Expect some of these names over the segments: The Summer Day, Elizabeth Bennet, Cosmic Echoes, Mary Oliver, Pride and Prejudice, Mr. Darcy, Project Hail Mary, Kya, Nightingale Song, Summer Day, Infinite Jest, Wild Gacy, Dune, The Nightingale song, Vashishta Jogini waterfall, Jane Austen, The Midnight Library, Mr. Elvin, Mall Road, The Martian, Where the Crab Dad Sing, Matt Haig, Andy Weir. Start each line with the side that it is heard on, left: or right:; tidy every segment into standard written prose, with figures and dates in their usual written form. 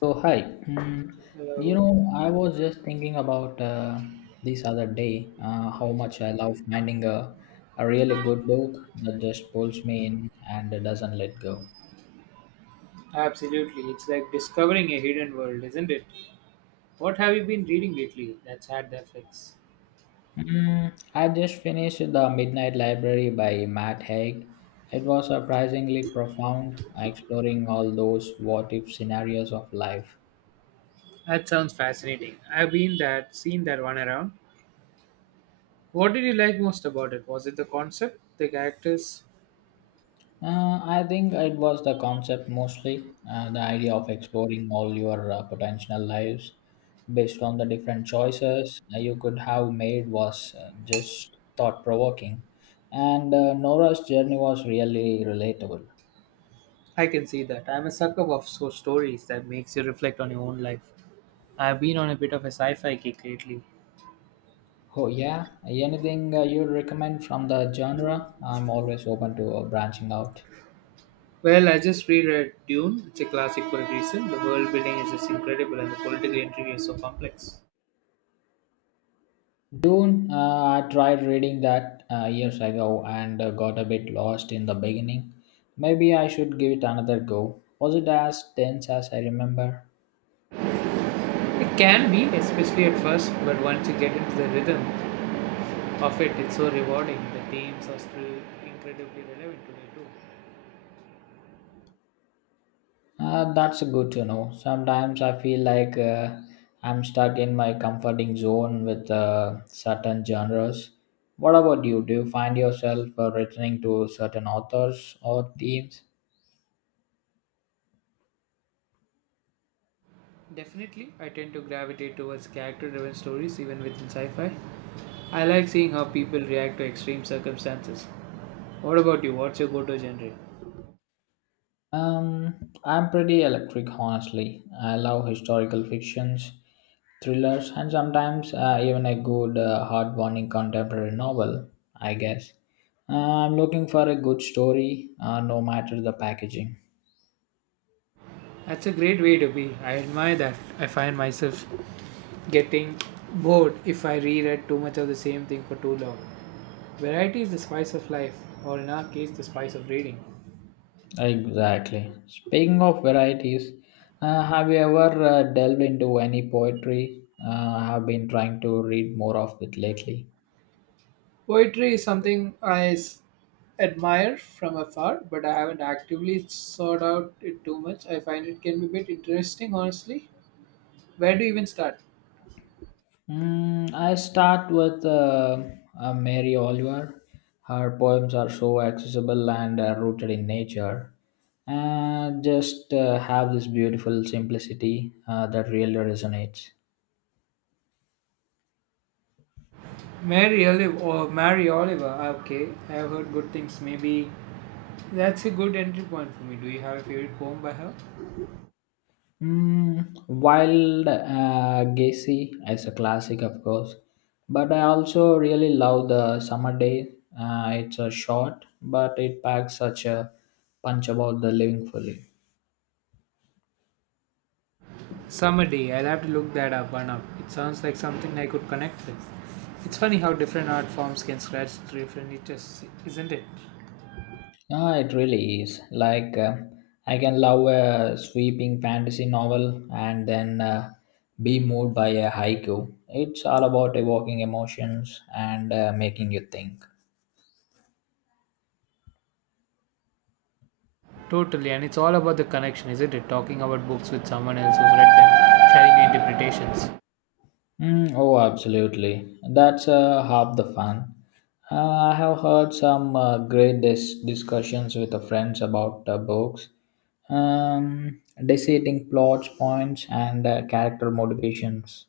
left: So hi. Mm,
right: Hello.
left: I was just thinking about this other day, how much I love finding a really good book that just pulls me in and doesn't let go.
right: Absolutely. It's like discovering a hidden world, isn't it? What have you been reading lately that's had the effects?
left: I just finished The Midnight Library by Matt Haig. It was surprisingly profound, exploring all those what if scenarios of life.
right: That sounds fascinating. I've been that seen that one around. What did you like most about it? Was it the concept, the characters?
left: I think it was the concept mostly, the idea of exploring all your potential lives based on the different choices you could have made was just thought provoking. And Nora's journey was really relatable.
right: I can see that. I'm a sucker of so stories that makes you reflect on your own life. I've been on a bit of a sci-fi kick lately.
left: Oh, yeah. Anything you'd recommend from the genre? I'm always open to branching out.
right: Well, I just reread Dune. It's a classic for a reason. The world building is just incredible and the political intrigue is so complex.
left: Dune, I tried reading that years ago and got a bit lost in the beginning. Maybe I should give it another go. Was it as tense as I remember?
right: It can be, especially at first, but once you get into the rhythm of it, it's so rewarding. The themes are still incredibly relevant today, too.
left: That's good to know. Sometimes I feel like I'm stuck in my comforting zone with certain genres. What about you? Do you find yourself returning to certain authors or themes?
right: Definitely, I tend to gravitate towards character driven stories, even within sci fi. I like seeing how people react to extreme circumstances. What about you? What's your go to genre?
left: I'm pretty electric, honestly. I love historical fictions thrillers, and sometimes even a good, heartwarming contemporary novel, I guess. I'm looking for a good story, no matter the packaging.
right: That's a great way to be. I admire that. I find myself getting bored if I reread too much of the same thing for too long. Variety is the spice of life, or in our case, the spice of reading.
left: Exactly. Speaking of varieties, have you ever delved into any poetry? I have been trying to read more of it lately.
right: Poetry is something admire from afar, but I haven't actively sought out it too much. I find it can be a bit interesting, honestly. Where do you even start?
left: I start with Mary Oliver. Her poems are so accessible and rooted in nature, and just have this beautiful simplicity that really resonates.
right: Mary Olive or Mary Oliver. Okay, I have heard good things. Maybe that's a good entry point for me. Do you have a favorite poem by her?
left: Wild Gacy is a classic, of course, but I also really love the Summer Day. It's a short, but it packs such a punch about the living fully.
right: Summer Day. I'll have to look that up one up. It sounds like something I could connect with. It's funny how different art forms can scratch different itches, isn't it?
left: Yeah, it really is. Like, I can love a sweeping fantasy novel and then be moved by a haiku. It's all about evoking emotions and making you think.
right: Totally, and it's all about the connection, isn't it? Talking about books with someone else who's read them, sharing your interpretations.
left: Oh, absolutely. That's half the fun. I have heard some great discussions with the friends about books, dissecting plots, points, and character motivations.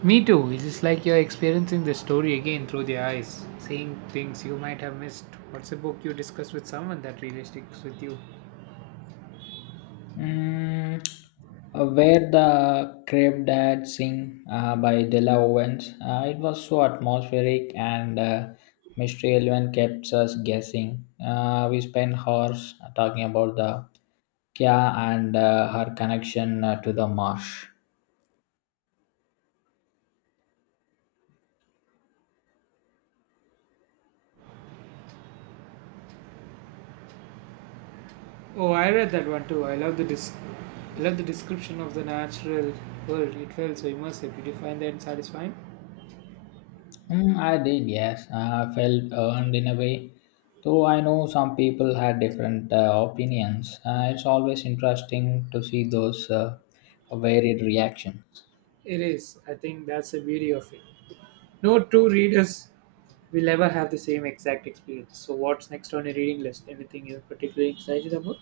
right: Me too, it's just like you're experiencing the story again through their eyes, seeing things you might have missed. What's a book you discussed with someone that really sticks with you?
left: Mm, where the Crab Dad Sing by Della Owens. It was so atmospheric and Mr. Elvin kept us guessing. We spent hours talking about the Kya and her connection to the marsh.
right: Oh, I read that one too. I love the description of the natural world. It felt so immersive. Did you find that satisfying?
left: I did, yes. I felt earned in a way. Though I know some people had different opinions, it's always interesting to see those varied reactions.
right: It is. I think that's the beauty of it. No two readers will ever have the same exact experience. So, what's next on your reading list? Anything you're particularly excited about?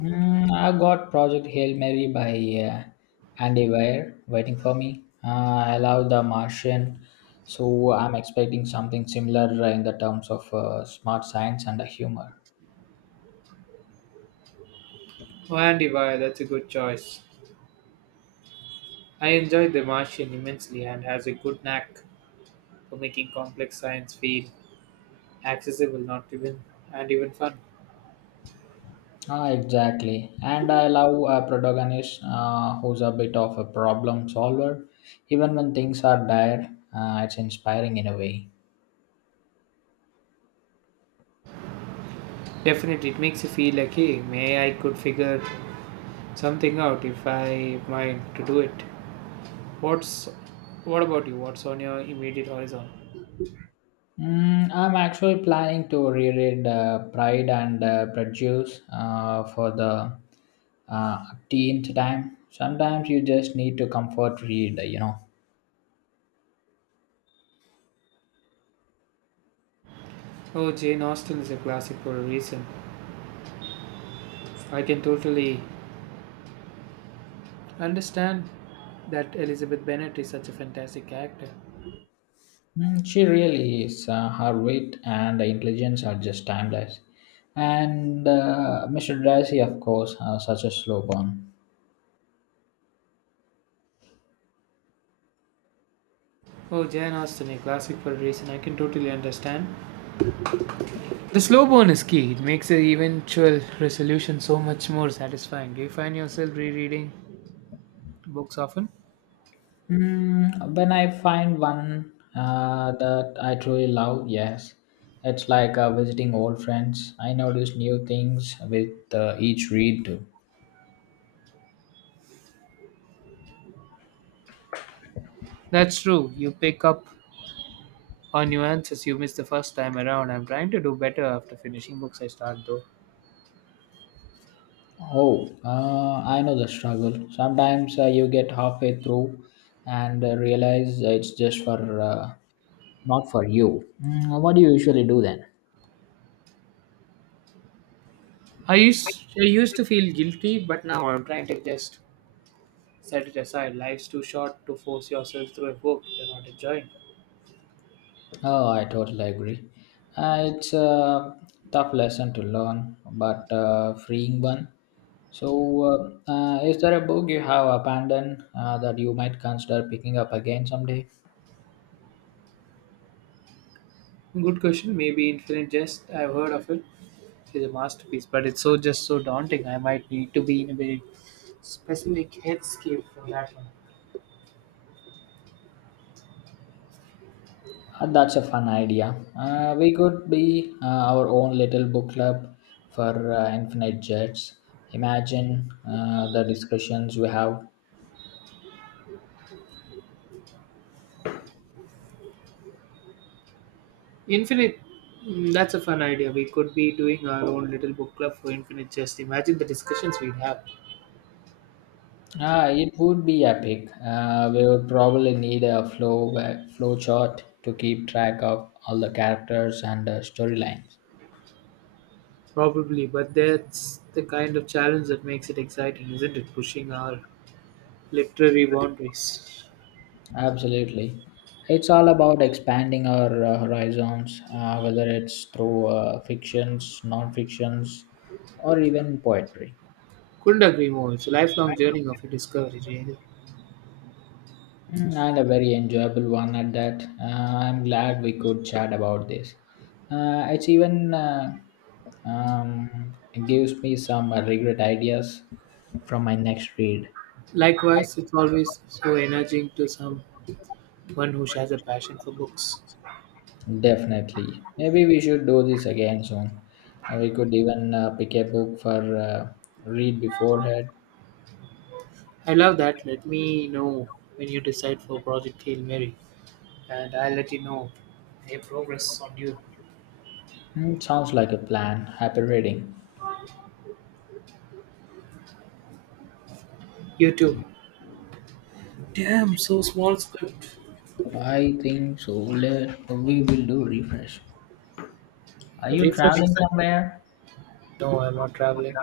left: I got Project Hail Mary by uh, Andy Weir waiting for me. I love The Martian, so I'm expecting something similar in the terms of smart science and humor.
right: Oh, Andy Weir, that's a good choice. I enjoyed The Martian immensely and has a good knack for making complex science feel accessible, not even and even fun.
left: Ah, exactly. And I love a protagonist who's a bit of a problem solver, even when things are dire. It's inspiring in a way.
right: Definitely, it makes you feel like, hey, may I could figure something out if I mind to do it. What's what about you? What's on your immediate horizon?
left: I'm actually planning to reread Pride and Prejudice for the uh, tenth time. Sometimes you just need to comfort read, you know.
right: Oh, Jane Austen is a classic for a reason. I can totally I understand that Elizabeth Bennet is such a fantastic character.
left: She really is. Her wit and intelligence are just timeless. And Mr. Darcy, of course, such a slow burn.
right: Oh, Jane Austen, a classic for a reason. I can totally understand. The slow burn is key. It makes the eventual resolution so much more satisfying. Do you find yourself rereading books often?
left: When I find one that I truly love, yes, it's like visiting old friends. I notice new things with each read too.
right: That's true. You pick up on nuances you missed the first time around. I'm trying to do better after finishing books I start though.
left: Oh, I know the struggle. Sometimes you get halfway through and realize it's just for not for you. What do you usually do then?
right: I used to feel guilty, but now I'm trying to just set it aside. Life's too short to force yourself through a book you're not enjoying.
left: Oh, I totally agree. It's a tough lesson to learn, but freeing one. So, is there a book you have abandoned that you might consider picking up again someday?
right: Good question. Maybe Infinite Jest. I've heard of it. It's a masterpiece, but it's just so daunting. I might need to be in a very specific headscape for that one.
left: That's a fun idea. We could be our own little book club for infinite jets. Imagine the discussions we have.
right: Infinite. That's a fun idea. We could be doing our own little book club for Infinite Jest. Imagine the discussions we'd have.
left: Ah, it would be epic. We would probably need a flow chart to keep track of all the characters and storylines.
right: Probably, but that's the kind of challenge that makes it exciting, isn't it? Pushing our literary boundaries.
left: Absolutely, it's all about expanding our horizons, whether it's through fictions, non-fictions, or even poetry.
right: Couldn't agree more. It's a lifelong journey of a discovery, really.
left: And a very enjoyable one at that. I'm glad we could chat about this. Uh, it's even uh, it gives me some regret ideas from my next read.
right: Likewise, it's always so energizing to some one who shares a passion for books.
left: Definitely. Maybe we should do this again soon. We could even pick a book for read beforehand.
right: I love that. Let me know when you decide for Project Hail Mary, and I'll let you know any progress on you.
left: Sounds like a plan. Happy reading.
right: You too.
left: Yeah,
right: Damn, so small script.
left: I think so. Let we will do refresh. Are you traveling
right: Refreshes.
left: somewhere?
right: No, I'm not traveling.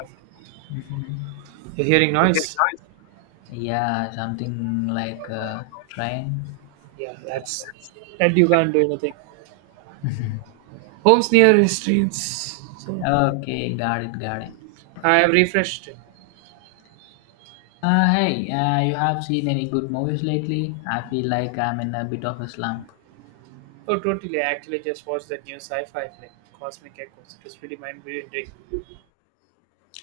right: You're hearing noise.
left: Yeah, something like train.
right: Yeah, that's and you can't do anything. Home's nearest. Trains. So
left: Okay, got it, got it.
right: I have refreshed. It.
left: Hey, you have seen any good movies lately? I feel like I'm in a bit of a slump.
right: Oh, totally. I actually just watched that new sci-fi film, Cosmic Echoes. It was pretty mind-bending.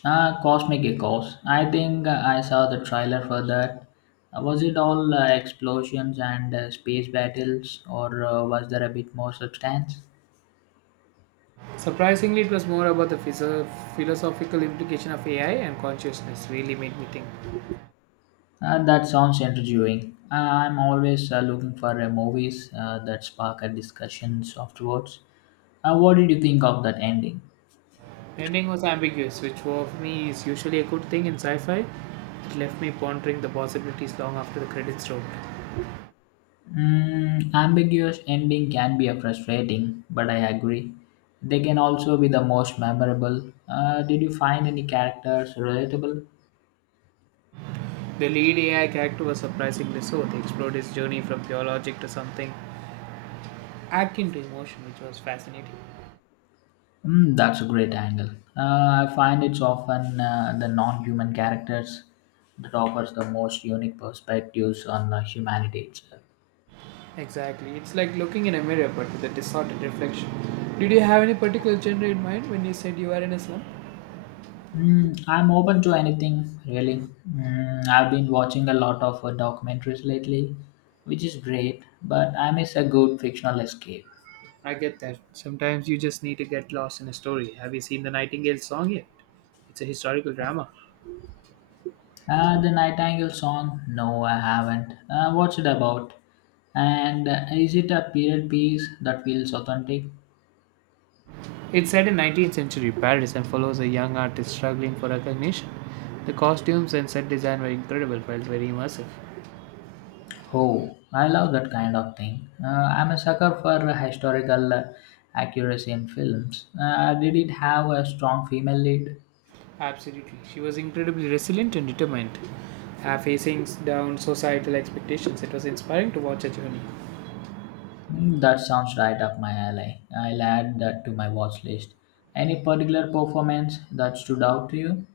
left: Cosmic Echoes. I think I saw the trailer for that. Was it all explosions and space battles, or was there a bit more substance?
right: Surprisingly, it was more about the philosophical implication of AI and consciousness, really made me think.
left: That sounds intriguing. I'm always looking for movies that spark a discussion afterwards. What did you think of that ending?
right: The ending was ambiguous, which for me is usually a good thing in sci fi. It left me pondering the possibilities long after the credits rolled.
left: Ambiguous ending can be a frustrating, but I agree. They can also be the most memorable. Did you find any characters relatable?
right: The lead AI character was surprisingly so. They explored his journey from pure logic to something akin to emotion, which was fascinating.
left: That's a great angle. I find it's often the non-human characters that offers the most unique perspectives on humanity itself.
right: Exactly. It's like looking in a mirror but with a distorted reflection. Did you have any particular genre in mind when you said you were in a slum?
left: I'm open to anything, really. I've been watching a lot of documentaries lately, which is great, but I miss a good fictional escape.
right: I get that. Sometimes you just need to get lost in a story. Have you seen the Nightingale song yet? It's a historical drama.
left: The Nightingale song? No, I haven't. What's it about? And is it a period piece that feels authentic?
right: It's set in 19th century Paris and follows a young artist struggling for recognition. The costumes and set design were incredible, felt very immersive.
left: Oh, I love that kind of thing. I'm a sucker for historical accuracy in films. Did it have a strong female lead?
right: Absolutely. She was incredibly resilient and determined, facing down societal expectations. It was inspiring to watch her journey.
left: That sounds right up my alley. I'll add that to my watch list. Any particular performance that stood out to you?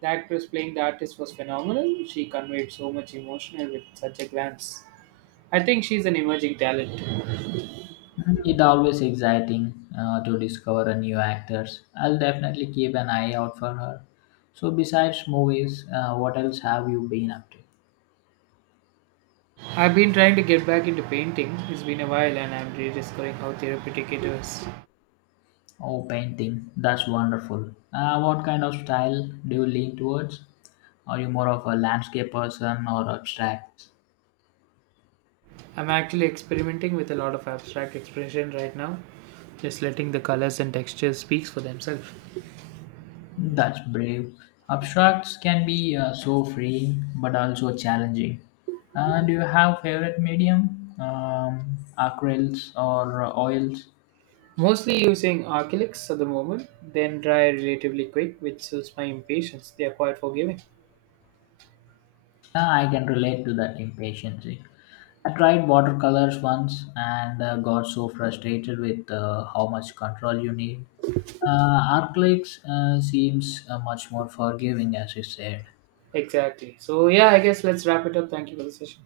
right: The actress playing the artist was phenomenal. She conveyed so much emotion with such a glance. I think she's an emerging talent.
left: It always exciting to discover a new actors. I'll definitely keep an eye out for her. So besides movies, what else have you been up to?
right: I've been trying to get back into painting. It's been a while and I'm rediscovering how therapeutic it is.
left: Oh, painting. That's wonderful. What kind of style do you lean towards? Are you more of a landscape person or abstract?
right: I'm actually experimenting with a lot of abstract expression right now, just letting the colors and textures speak for themselves.
left: That's brave. Abstracts can be so freeing but also challenging. Do you have favorite medium? Acrylics or oils?
right: Mostly using acrylics at the moment, then dry relatively quick, which suits my impatience. They are quite forgiving.
left: I can relate to that impatience. I tried watercolors once and got so frustrated with how much control you need. Acrylics seems much more forgiving, as you said.
right: Exactly. So, yeah, I guess let's wrap it up. Thank you for the session.